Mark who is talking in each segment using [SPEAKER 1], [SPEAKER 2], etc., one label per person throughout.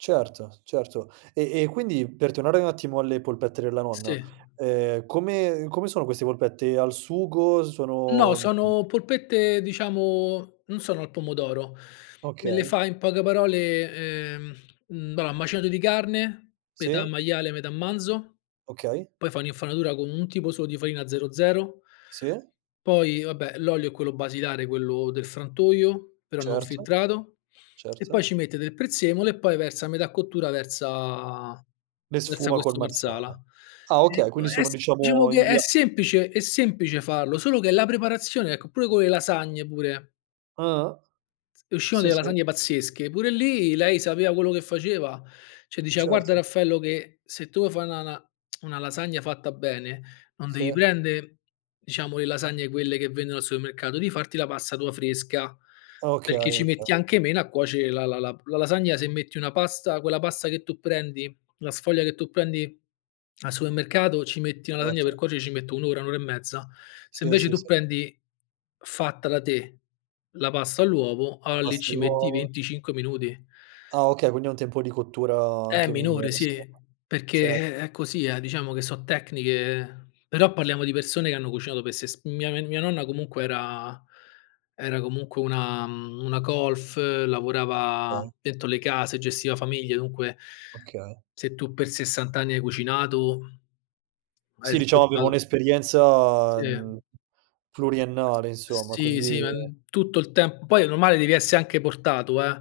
[SPEAKER 1] Certo, certo. E e quindi, per tornare un attimo alle polpette della nonna,
[SPEAKER 2] Sì.
[SPEAKER 1] ehm, come come sono queste polpette? Al sugo?
[SPEAKER 2] No,
[SPEAKER 1] Sono, mhmm
[SPEAKER 2] sono polpette, diciamo, non sono al pomodoro. Le le
[SPEAKER 1] Okay.
[SPEAKER 2] fa in poche parole ehm, mhmm, bah, macinato di carne metà
[SPEAKER 1] Sì.
[SPEAKER 2] maiale metà manzo,
[SPEAKER 1] Okay.
[SPEAKER 2] poi fa un'infarinatura con un tipo solo di farina 00.
[SPEAKER 1] Sì.
[SPEAKER 2] Poi vabbè, l'olio è quello basilare, quello del frantoio, però non
[SPEAKER 1] Certo,
[SPEAKER 2] filtrato, e poi
[SPEAKER 1] certo.
[SPEAKER 2] ci mette del prezzemolo e poi versa a metà cottura, versa
[SPEAKER 1] Le
[SPEAKER 2] versa
[SPEAKER 1] sfuma col
[SPEAKER 2] questo Marsala.
[SPEAKER 1] marsala. Ah,
[SPEAKER 2] Ehm,
[SPEAKER 1] okay.
[SPEAKER 2] può
[SPEAKER 1] Quindi sono,
[SPEAKER 2] es diciamo
[SPEAKER 1] diciamo
[SPEAKER 2] che
[SPEAKER 1] in
[SPEAKER 2] è
[SPEAKER 1] bia
[SPEAKER 2] semplice è semplice farlo, solo che è la preparazione, ecco, pure con le lasagne, pure.
[SPEAKER 1] Ah-ah.
[SPEAKER 2] Z uscivano
[SPEAKER 1] Sì,
[SPEAKER 2] delle
[SPEAKER 1] sì.
[SPEAKER 2] lasagne pazzesche, pure lì lei sapeva quello che faceva, cioè diceva: "Guarda,
[SPEAKER 1] Certo.
[SPEAKER 2] Raffaello, che se tu vuoi fa' na na una lasagna fatta bene non devi
[SPEAKER 1] Sì.
[SPEAKER 2] prende, diciamo, le lasagne quelle che vendono al supermercato, devi farti la pasta tua fresca,
[SPEAKER 1] Ah okay,
[SPEAKER 2] perché ci
[SPEAKER 1] okay.
[SPEAKER 2] metti anche meno a cuoce la la la p la lasagna, se metti una pasta quella pasta che tu prendi la sfoglia che tu prendi al supermercato, ci metti una lasagna, per
[SPEAKER 1] Certo.
[SPEAKER 2] cuocere, ci metto 1 ora, 1 ora e mezza. Se
[SPEAKER 1] Sì,
[SPEAKER 2] invece
[SPEAKER 1] sì,
[SPEAKER 2] tu
[SPEAKER 1] sì.
[SPEAKER 2] prendi fatta da te la pasta all'uovo,
[SPEAKER 1] La
[SPEAKER 2] alla lì
[SPEAKER 1] pasta
[SPEAKER 2] ci metti
[SPEAKER 1] all'uovo.
[SPEAKER 2] 25 minuti."
[SPEAKER 1] Ah, okay. Quindi ha un tempo di cottura
[SPEAKER 2] Eh,
[SPEAKER 1] anche
[SPEAKER 2] minore,
[SPEAKER 1] minore,
[SPEAKER 2] sì.
[SPEAKER 1] insomma,
[SPEAKER 2] Perché,
[SPEAKER 1] certo.
[SPEAKER 2] eh, è così, eh, diciamo che so' tecniche però parliamo di persone che hanno cucinato per ses mia n mia nonna comunque era era comunque una, mhmm, una colf, lavorava
[SPEAKER 1] Okay.
[SPEAKER 2] dentro le case, gestiva famiglie, dunque
[SPEAKER 1] Okay.
[SPEAKER 2] se tu per 60 anni hai cucinato, hai
[SPEAKER 1] Sì, diciamo aveva
[SPEAKER 2] sgobbato
[SPEAKER 1] un'esperienza,
[SPEAKER 2] Sì.
[SPEAKER 1] mhmm,
[SPEAKER 2] S uhm,
[SPEAKER 1] pluriennale, insomma.
[SPEAKER 2] sì,
[SPEAKER 1] Quindi
[SPEAKER 2] sì, ehm, tutto il temp poi è normale devi esse anche portato, eh.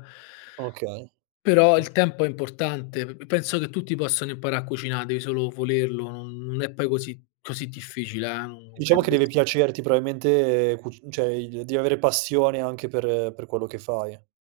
[SPEAKER 1] Okay,
[SPEAKER 2] Però
[SPEAKER 1] ok
[SPEAKER 2] il tempo è importante. P p penso che tutti possano imparà a cucina', devi solo volerlo, non non è poi così così difficile, eh. Non
[SPEAKER 1] Diciamo
[SPEAKER 2] credo
[SPEAKER 1] che
[SPEAKER 2] che
[SPEAKER 1] deve
[SPEAKER 2] sia
[SPEAKER 1] piacerti probabilmente cuc cioè, ehm, i devi avere passione anche per per quello che fai.